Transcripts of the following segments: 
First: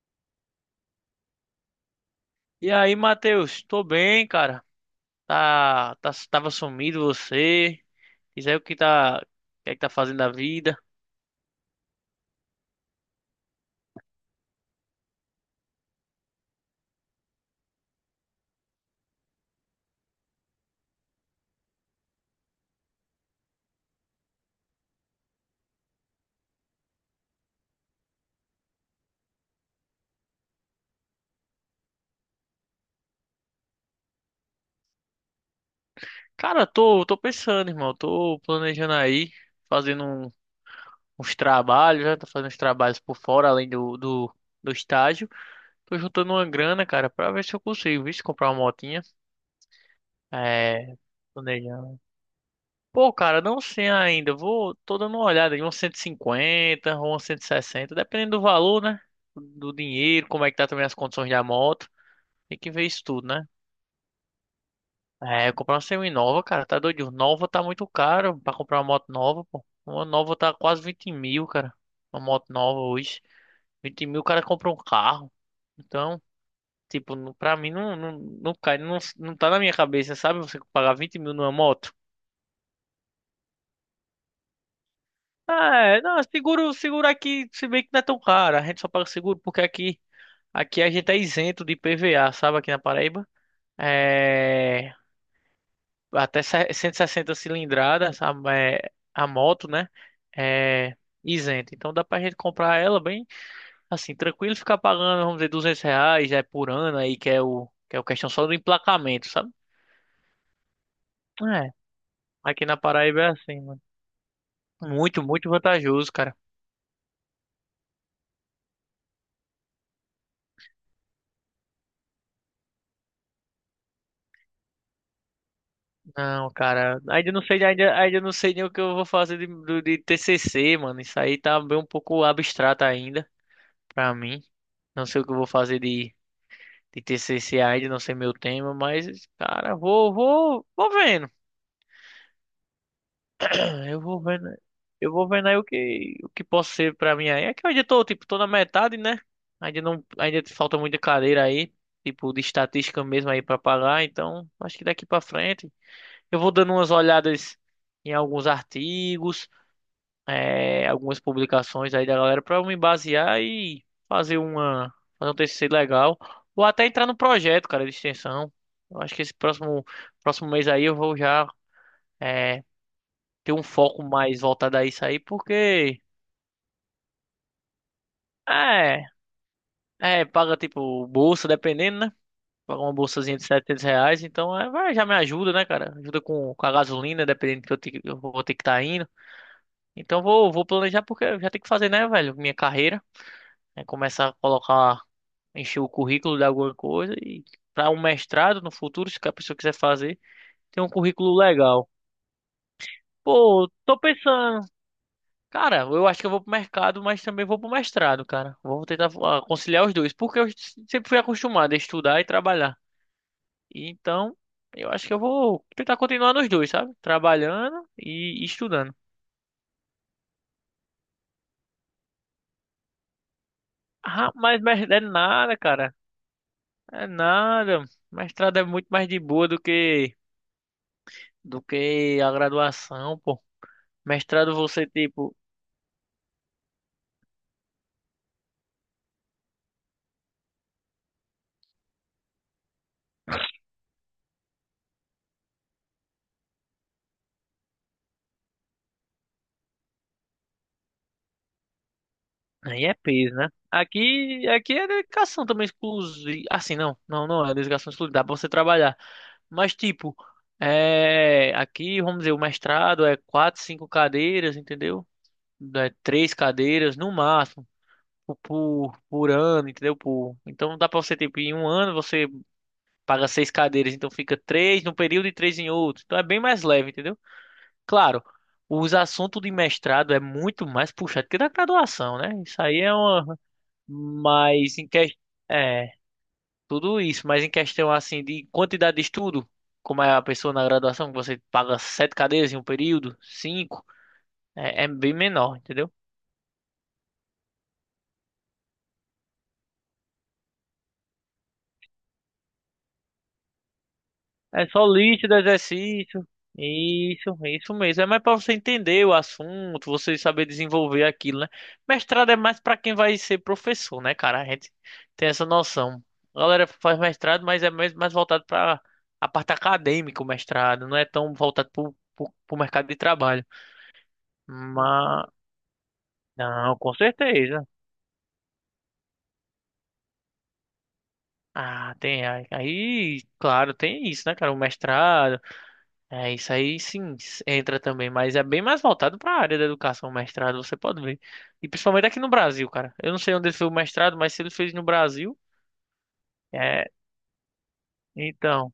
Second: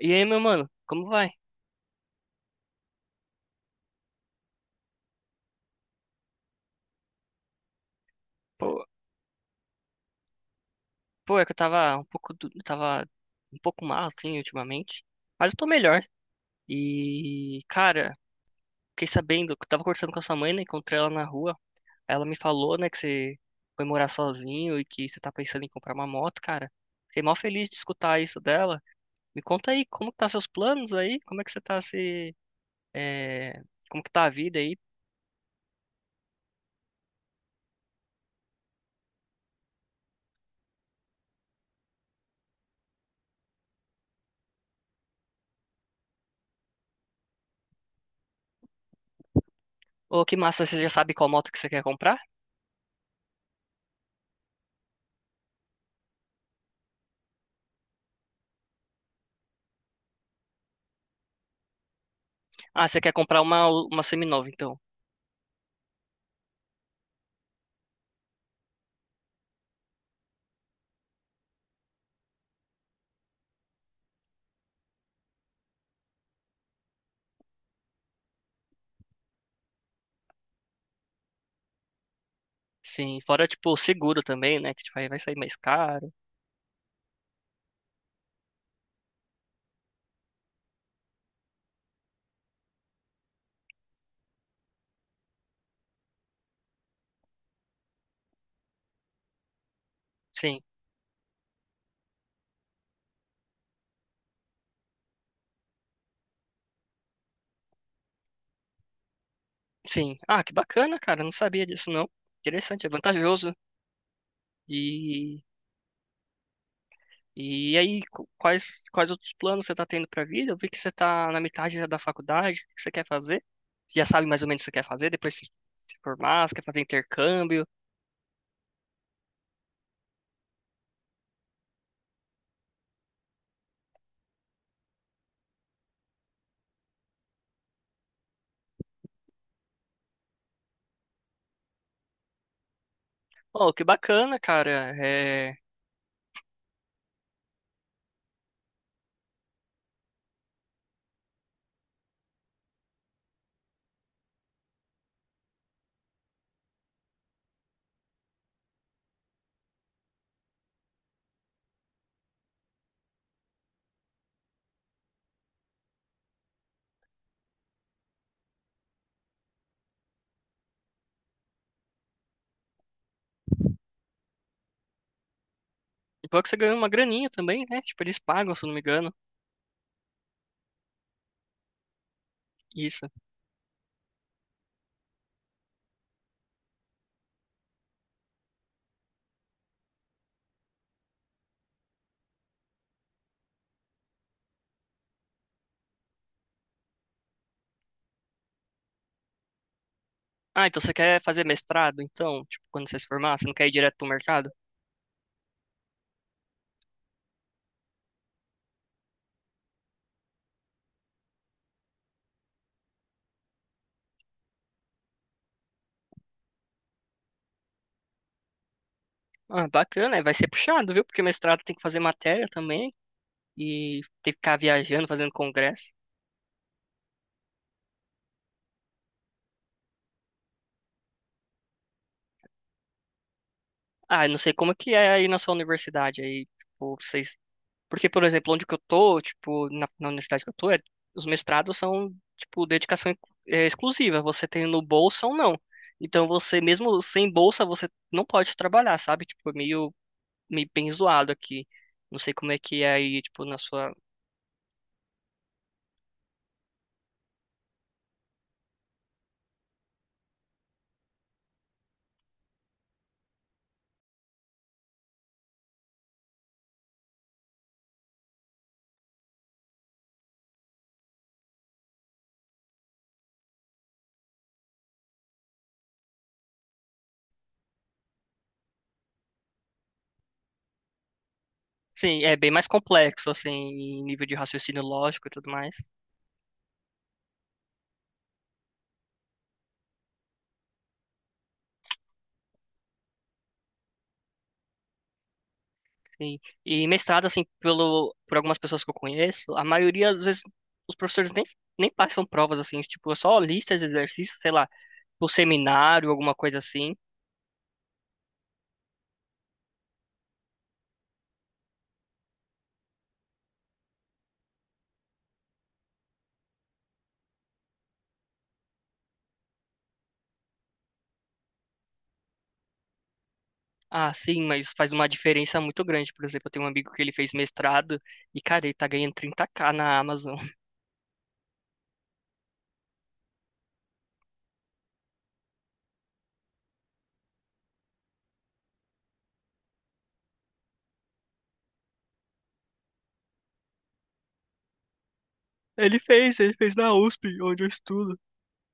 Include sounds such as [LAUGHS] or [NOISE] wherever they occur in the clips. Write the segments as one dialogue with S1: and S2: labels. S1: E aí, meu mano, como vai?
S2: E aí, Matheus? Tô bem, cara. Tá, tá, tava sumido você. Diz aí
S1: Pô,
S2: o que é que tá fazendo da vida.
S1: pô, é que eu tava um pouco, eu tava um pouco mal, assim, ultimamente. Mas eu tô melhor. E, cara, fiquei sabendo, que eu tava conversando com a sua mãe, né? Encontrei ela na rua. Ela me falou, né, que você foi morar sozinho e que você tá pensando em comprar uma moto, cara. Fiquei mal feliz de escutar isso dela. Me conta aí, como que tá seus planos aí? Como é que você tá se... é, Como que tá a vida aí?
S2: Cara, tô pensando, irmão. Tô planejando aí, fazendo uns trabalhos, né? Tô fazendo uns trabalhos por fora, além do estágio. Tô juntando uma grana, cara, pra ver se eu consigo, viu? Se comprar uma motinha.
S1: Ô, que massa, você já
S2: É,
S1: sabe qual moto que você quer
S2: planejando.
S1: comprar?
S2: Pô, cara, não sei ainda. Tô dando uma olhada em uns 150 ou uns 160, dependendo do valor, né? Do dinheiro, como é que tá também as condições da moto. Tem que ver
S1: Ah, você
S2: isso
S1: quer
S2: tudo,
S1: comprar
S2: né?
S1: uma seminova, então.
S2: É, comprar uma semi-nova, cara, tá doido. Nova tá muito caro pra comprar uma moto nova, pô. Uma nova tá quase 20 mil, cara. Uma moto nova hoje. 20 mil o cara compra um carro. Então, tipo, pra mim não, não, não cai, não, não tá na minha cabeça, sabe? Você pagar 20 mil numa moto.
S1: Sim, fora, tipo, o seguro também, né? Que tipo, aí vai sair mais
S2: Ah, é,
S1: caro.
S2: não, seguro, seguro aqui, se bem que não é tão caro, a gente só paga seguro porque aqui a gente é isento de PVA, sabe, aqui na Paraíba. É, até 160 cilindradas a moto, né,
S1: Sim,
S2: é isento. Então dá pra gente comprar ela bem, assim, tranquilo, ficar pagando, vamos dizer, R$ 200 é, por ano aí, que é o questão só do emplacamento, sabe?
S1: sim. Ah, que bacana, cara. Não sabia
S2: É,
S1: disso, não.
S2: aqui na
S1: Interessante, é
S2: Paraíba é
S1: vantajoso.
S2: assim, mano. Muito,
S1: E,
S2: muito vantajoso, cara.
S1: e aí, quais, quais outros planos você tá tendo pra vida? Eu vi que você tá na metade já da faculdade. O que você quer fazer? Você já sabe mais ou menos o que você quer fazer depois de se formar?
S2: Não,
S1: Você quer fazer
S2: cara, ainda não sei,
S1: intercâmbio?
S2: ainda não sei nem o que eu vou fazer de TCC, mano. Isso aí tá bem um pouco abstrato ainda pra mim. Não sei o que eu vou fazer de TCC ainda, não sei meu tema, mas, cara, vou vendo.
S1: Oh, que
S2: [CLEARS THROAT] Eu vou
S1: bacana,
S2: vendo,
S1: cara.
S2: eu vou vendo
S1: É...
S2: aí o que posso ser pra mim aí. É que eu ainda tô, tipo, tô na metade, né? Ainda não, ainda falta muita cadeira aí, tipo, de estatística mesmo aí pra pagar, então acho que daqui pra frente eu vou dando umas olhadas em alguns artigos. É, algumas publicações aí da galera para eu me basear e fazer uma fazer um TCC legal ou até entrar no projeto, cara, de extensão. Eu acho que esse próximo mês aí eu vou já é, ter um foco mais voltado a isso aí, porque
S1: E bom que você ganhou uma graninha também, né? Tipo, eles pagam, se eu não me
S2: é,
S1: engano.
S2: é paga tipo bolsa, dependendo, né? Paga uma
S1: Isso.
S2: bolsazinha de R$ 700, então vai, já me ajuda, né, cara? Ajuda com a gasolina, dependendo do que eu vou ter que estar indo. Então vou, vou planejar porque eu já tenho que fazer, né, velho, minha carreira. Né? Começar a colocar, encher o currículo de alguma coisa e para um mestrado no futuro, se a pessoa quiser fazer,
S1: Ah, então
S2: tem um
S1: você quer
S2: currículo
S1: fazer
S2: legal.
S1: mestrado, então? Tipo, quando você se formar, você não quer
S2: Pô,
S1: ir direto
S2: tô
S1: pro mercado?
S2: pensando, cara, eu acho que eu vou pro mercado, mas também vou pro mestrado, cara. Vou tentar conciliar os dois, porque eu sempre fui acostumado a estudar e trabalhar. Então, eu acho que eu vou tentar continuar nos dois, sabe? Trabalhando e estudando.
S1: Ah, bacana, é, vai ser puxado, viu? Porque mestrado tem que fazer matéria também e
S2: Ah,
S1: tem que ficar
S2: mas é
S1: viajando, fazendo
S2: nada,
S1: congresso.
S2: cara. É nada. Mestrado é muito mais de boa do que a graduação, pô.
S1: Ah, eu não sei
S2: Mestrado
S1: como é
S2: você,
S1: que é aí
S2: tipo,
S1: na sua universidade aí, tipo, vocês... Porque, por exemplo, onde que eu tô, tipo, na universidade que eu tô, os mestrados são, tipo, exclusiva. Você tem no bolsa ou não. Então, você, mesmo sem bolsa, você não pode trabalhar, sabe? Tipo, meio bem zoado aqui. Não sei como é que
S2: aí
S1: é
S2: é
S1: aí,
S2: peso,
S1: tipo,
S2: né?
S1: na sua...
S2: Aqui é dedicação também exclusiva. Assim, não, não, não é dedicação exclusiva, dá pra você trabalhar. Mas, tipo, aqui, vamos dizer, o mestrado é quatro, cinco cadeiras, entendeu? É três cadeiras no máximo. Por ano, entendeu? Por... Então dá pra você, tipo, em um ano você paga seis cadeiras, então fica três num período e três em outro. Então é bem mais leve, entendeu? Claro, os assuntos de mestrado é muito mais puxado que da graduação,
S1: Sim,
S2: né?
S1: é bem
S2: Isso
S1: mais
S2: aí é
S1: complexo,
S2: uma.
S1: assim, em nível de
S2: Mas
S1: raciocínio
S2: em que...
S1: lógico e tudo mais.
S2: É, tudo isso, mas em questão assim de quantidade de estudo, como é a pessoa na graduação, que você paga sete cadeias em um período, cinco, é bem menor, entendeu?
S1: Sim. E mestrado, assim, pelo, por algumas pessoas que eu conheço, a maioria, às vezes, os professores nem passam provas, assim, tipo, é só listas de exercícios, sei
S2: É
S1: lá,
S2: só
S1: o
S2: líquido,
S1: seminário,
S2: exercício.
S1: alguma coisa assim.
S2: Isso mesmo. É mais pra você entender o assunto, você saber desenvolver aquilo, né? Mestrado é mais pra quem vai ser professor, né, cara? A gente tem essa noção. A galera faz mestrado, mas é mais voltado pra a parte acadêmica, o mestrado. Não é tão voltado pro mercado de trabalho.
S1: Ah, sim, mas faz uma
S2: Mas,
S1: diferença muito grande. Por exemplo, eu tenho um
S2: não,
S1: amigo
S2: com
S1: que ele fez
S2: certeza.
S1: mestrado e, cara, ele tá ganhando 30k na Amazon. [LAUGHS]
S2: Ah, tem. Aí, claro, tem isso, né, cara? O mestrado. É, isso aí sim entra também, mas é bem mais voltado para a área da educação, mestrado, você pode ver. E principalmente aqui no Brasil, cara. Eu não sei onde ele fez o mestrado, mas se ele fez no Brasil,
S1: Ele fez
S2: é,
S1: na USP, onde eu estudo.
S2: então,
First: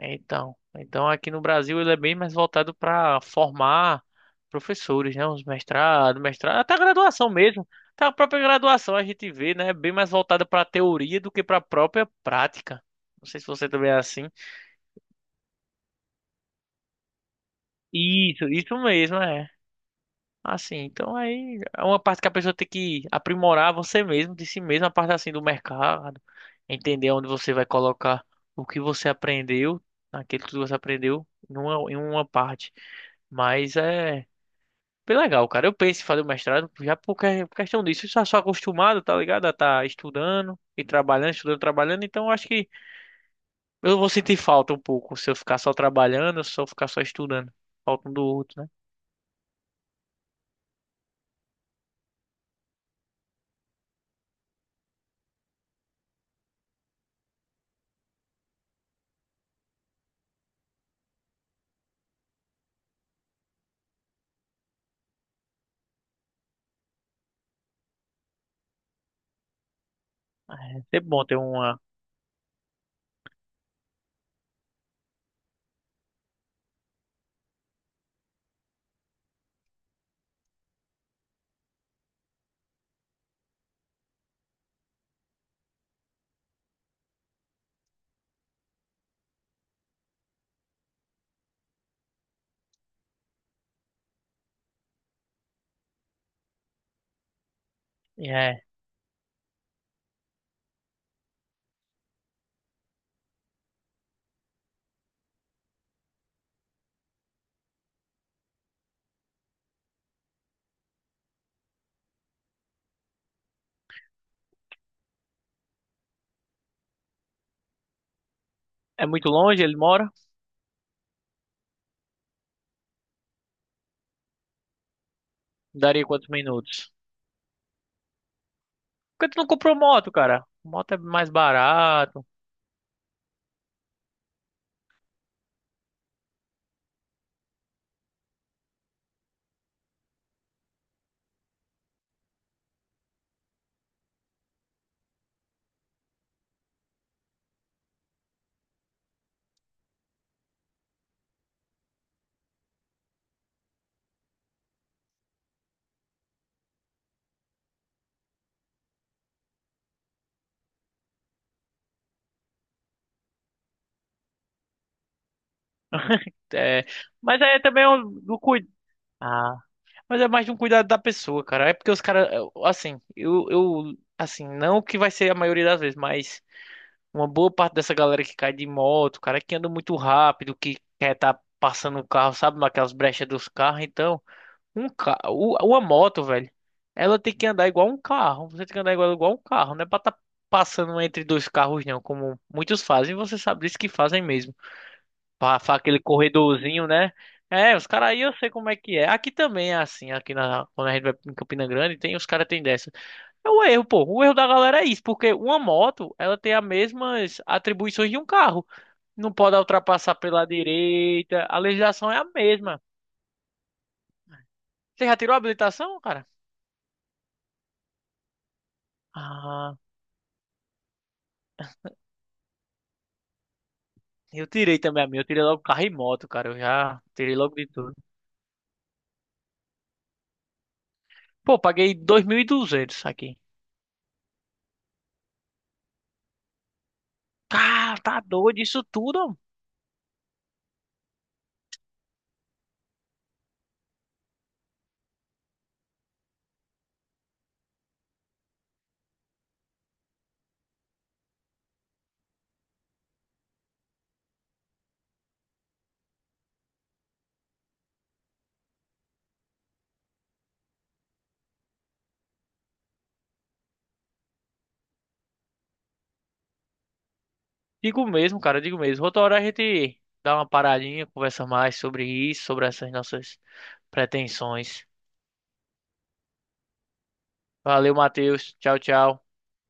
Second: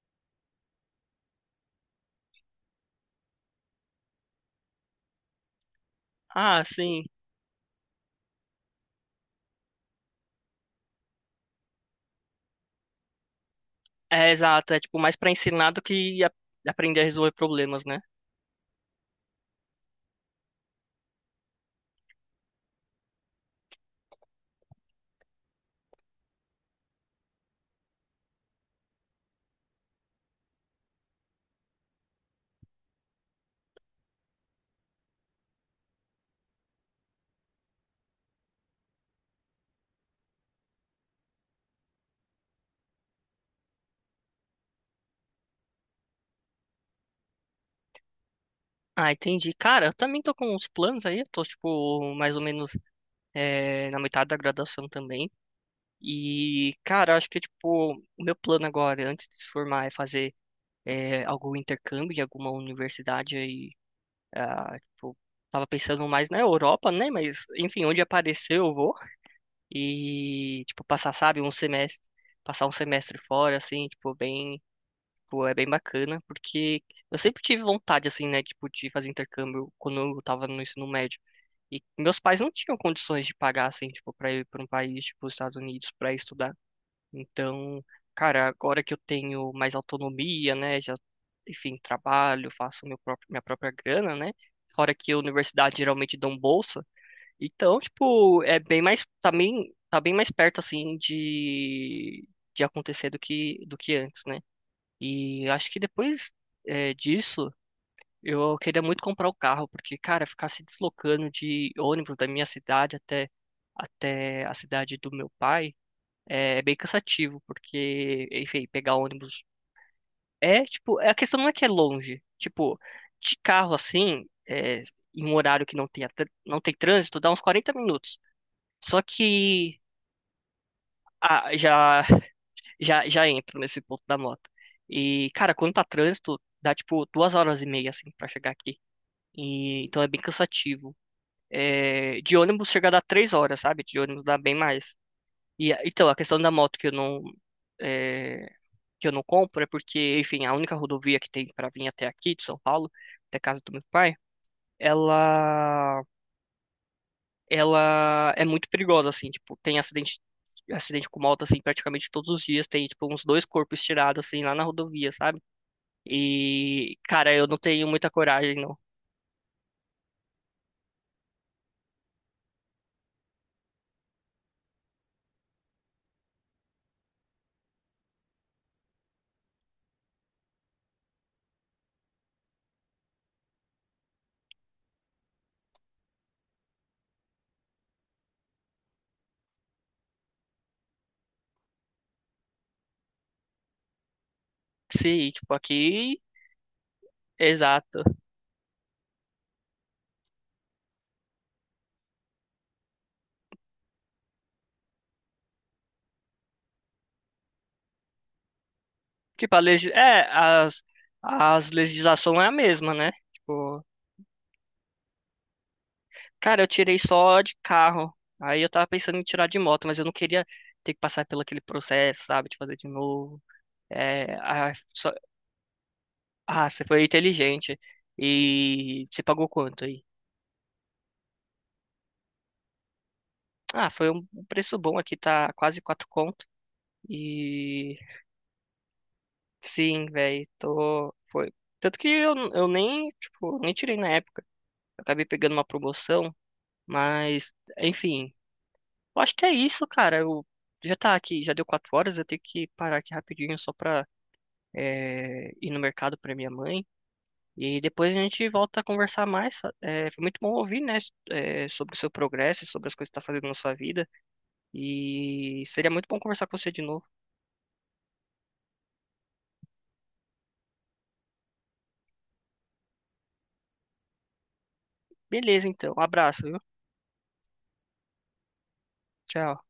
S2: então, aqui no Brasil ele é bem mais voltado para formar professores, né? Os mestrados, mestrado,
S1: Ah,
S2: até a
S1: sim.
S2: graduação mesmo. Até a própria graduação a gente vê, né? É bem mais voltada para a teoria do que para a própria prática. Não sei se você também é assim.
S1: É, exato. É, tipo, mais pra ensinar do que aprender a resolver problemas, né?
S2: Isso mesmo, é. Assim, então aí é uma parte que a pessoa tem que aprimorar você mesmo, de si mesmo, a parte assim do mercado, entender onde você vai colocar o que você aprendeu, aquilo que você aprendeu em uma parte. Mas é bem legal, cara. Eu penso em fazer o mestrado já por questão disso. Eu já sou acostumado, tá ligado? A tá estudando e trabalhando, estudando, trabalhando. Então eu acho que eu vou sentir falta um pouco se eu ficar só trabalhando, se eu ficar só estudando. Falta um do outro, né?
S1: Ah, entendi. Cara, eu também tô com uns planos aí. Eu tô, tipo, mais ou menos é, na metade da graduação também. E, cara, acho que, tipo, o meu plano agora, antes de se formar, é fazer é, algum intercâmbio em alguma universidade aí. Ah, tipo, tava pensando mais na Europa, né? Mas, enfim, onde aparecer eu vou. E,
S2: É
S1: tipo,
S2: sempre
S1: passar,
S2: bom ter
S1: sabe,
S2: uma.
S1: passar um semestre fora, assim, tipo, bem. Pô, é bem bacana, porque eu sempre tive vontade, assim, né, tipo, de fazer intercâmbio quando eu tava no ensino médio. E meus pais não tinham condições de pagar, assim, tipo, pra ir pra um país, tipo, os Estados Unidos, pra estudar. Então, cara, agora que eu tenho mais autonomia, né, já, enfim, trabalho, faço minha própria grana, né, fora que a universidade geralmente dão bolsa. Então, tipo, é
S2: É,
S1: bem mais, também, tá bem mais perto, assim, de acontecer do que antes, né? E acho que depois é, disso, eu queria muito comprar o carro, porque, cara, ficar se deslocando de ônibus da minha cidade até, até a cidade do meu pai eh, é, bem cansativo, porque, enfim, pegar
S2: é muito
S1: ônibus
S2: longe, ele mora.
S1: é, tipo, a questão não é que é longe. Tipo, de carro assim, é, em um horário que
S2: Daria quantos
S1: não tem
S2: minutos?
S1: trânsito, dá uns 40 minutos. Só
S2: Por que tu não comprou
S1: que.
S2: moto, cara? Moto é mais
S1: Ah,
S2: barato.
S1: já entro nesse ponto da moto. E, cara, quando tá trânsito, dá tipo 2 horas e meia, assim, pra chegar aqui. E, então é bem cansativo. É, de ônibus chega a dar 3 horas, sabe? De ônibus dá bem mais. E, então, a questão da moto que eu não, é, que eu não compro é porque, enfim, a única rodovia que tem pra vir até aqui, de São Paulo, até a casa do meu pai, ela, ela é muito perigosa, assim, tipo, tem acidente. Acidente com moto, assim, praticamente todos os dias. Tem, tipo, uns dois corpos tirados, assim, lá na rodovia, sabe?
S2: É...
S1: E, cara,
S2: Mas
S1: eu não
S2: é
S1: tenho
S2: também
S1: muita
S2: do
S1: coragem,
S2: cuidado.
S1: não.
S2: Ah, mas é mais de um cuidado da pessoa, cara. É porque os caras, assim, assim, não que vai ser a maioria das vezes, mas uma boa parte dessa galera que cai de moto, cara, que anda muito rápido, que quer tá passando o carro, sabe, naquelas brechas dos carros, então. Um ca... Uma moto, velho. Ela tem que andar igual um carro. Você tem que andar igual, igual um carro. Não é pra estar passando entre dois carros, não. Como muitos fazem. Você sabe disso que fazem mesmo.
S1: Sim, tipo,
S2: Pra aquele
S1: aqui,
S2: corredorzinho, né? É, os
S1: exato.
S2: caras aí eu sei como é que é. Aqui também é assim. Aqui na... quando a gente vai em Campina Grande, tem, os caras tem dessa. É o erro, pô. O erro da galera é isso. Porque uma moto, ela tem as mesmas atribuições de um carro. Não
S1: Tipo,
S2: pode
S1: a legis...
S2: ultrapassar
S1: é,
S2: pela
S1: as,
S2: direita. A
S1: as
S2: legislação é a
S1: legislação é a
S2: mesma.
S1: mesma, né? Tipo,
S2: Você já tirou a habilitação, cara?
S1: cara, eu tirei só de carro. Aí eu tava pensando em tirar de
S2: Ah.
S1: moto, mas eu não queria ter que passar pelo aquele processo, sabe? De fazer de novo. É,
S2: Eu
S1: ah,
S2: tirei também a
S1: só-
S2: minha. Eu tirei logo carro e moto, cara. Eu
S1: ah, você
S2: já
S1: foi
S2: tirei logo de
S1: inteligente.
S2: tudo.
S1: E você pagou quanto aí?
S2: Pô, paguei 2.200 aqui.
S1: Ah, foi um preço bom aqui, tá quase quatro conto.
S2: Cara,
S1: E
S2: tá doido isso tudo? Homem.
S1: sim, velho, tô. Foi. Tanto que eu nem, tipo, nem tirei na época. Eu acabei pegando uma promoção, mas, enfim. Eu acho que é isso, cara. Eu já tá aqui, já deu 4 horas, eu tenho que parar aqui rapidinho só pra é, ir no mercado pra minha mãe. E depois a gente volta a conversar mais. É, foi muito bom ouvir, né, é, sobre o seu progresso, sobre as coisas que tá fazendo na sua vida. E seria muito bom conversar com você de novo.
S2: Digo mesmo, cara. Digo mesmo. Outra hora a gente dá uma paradinha, conversa mais sobre isso, sobre essas nossas pretensões.
S1: Beleza, então. Um abraço, viu?
S2: Valeu, Matheus. Tchau, tchau.
S1: Tchau.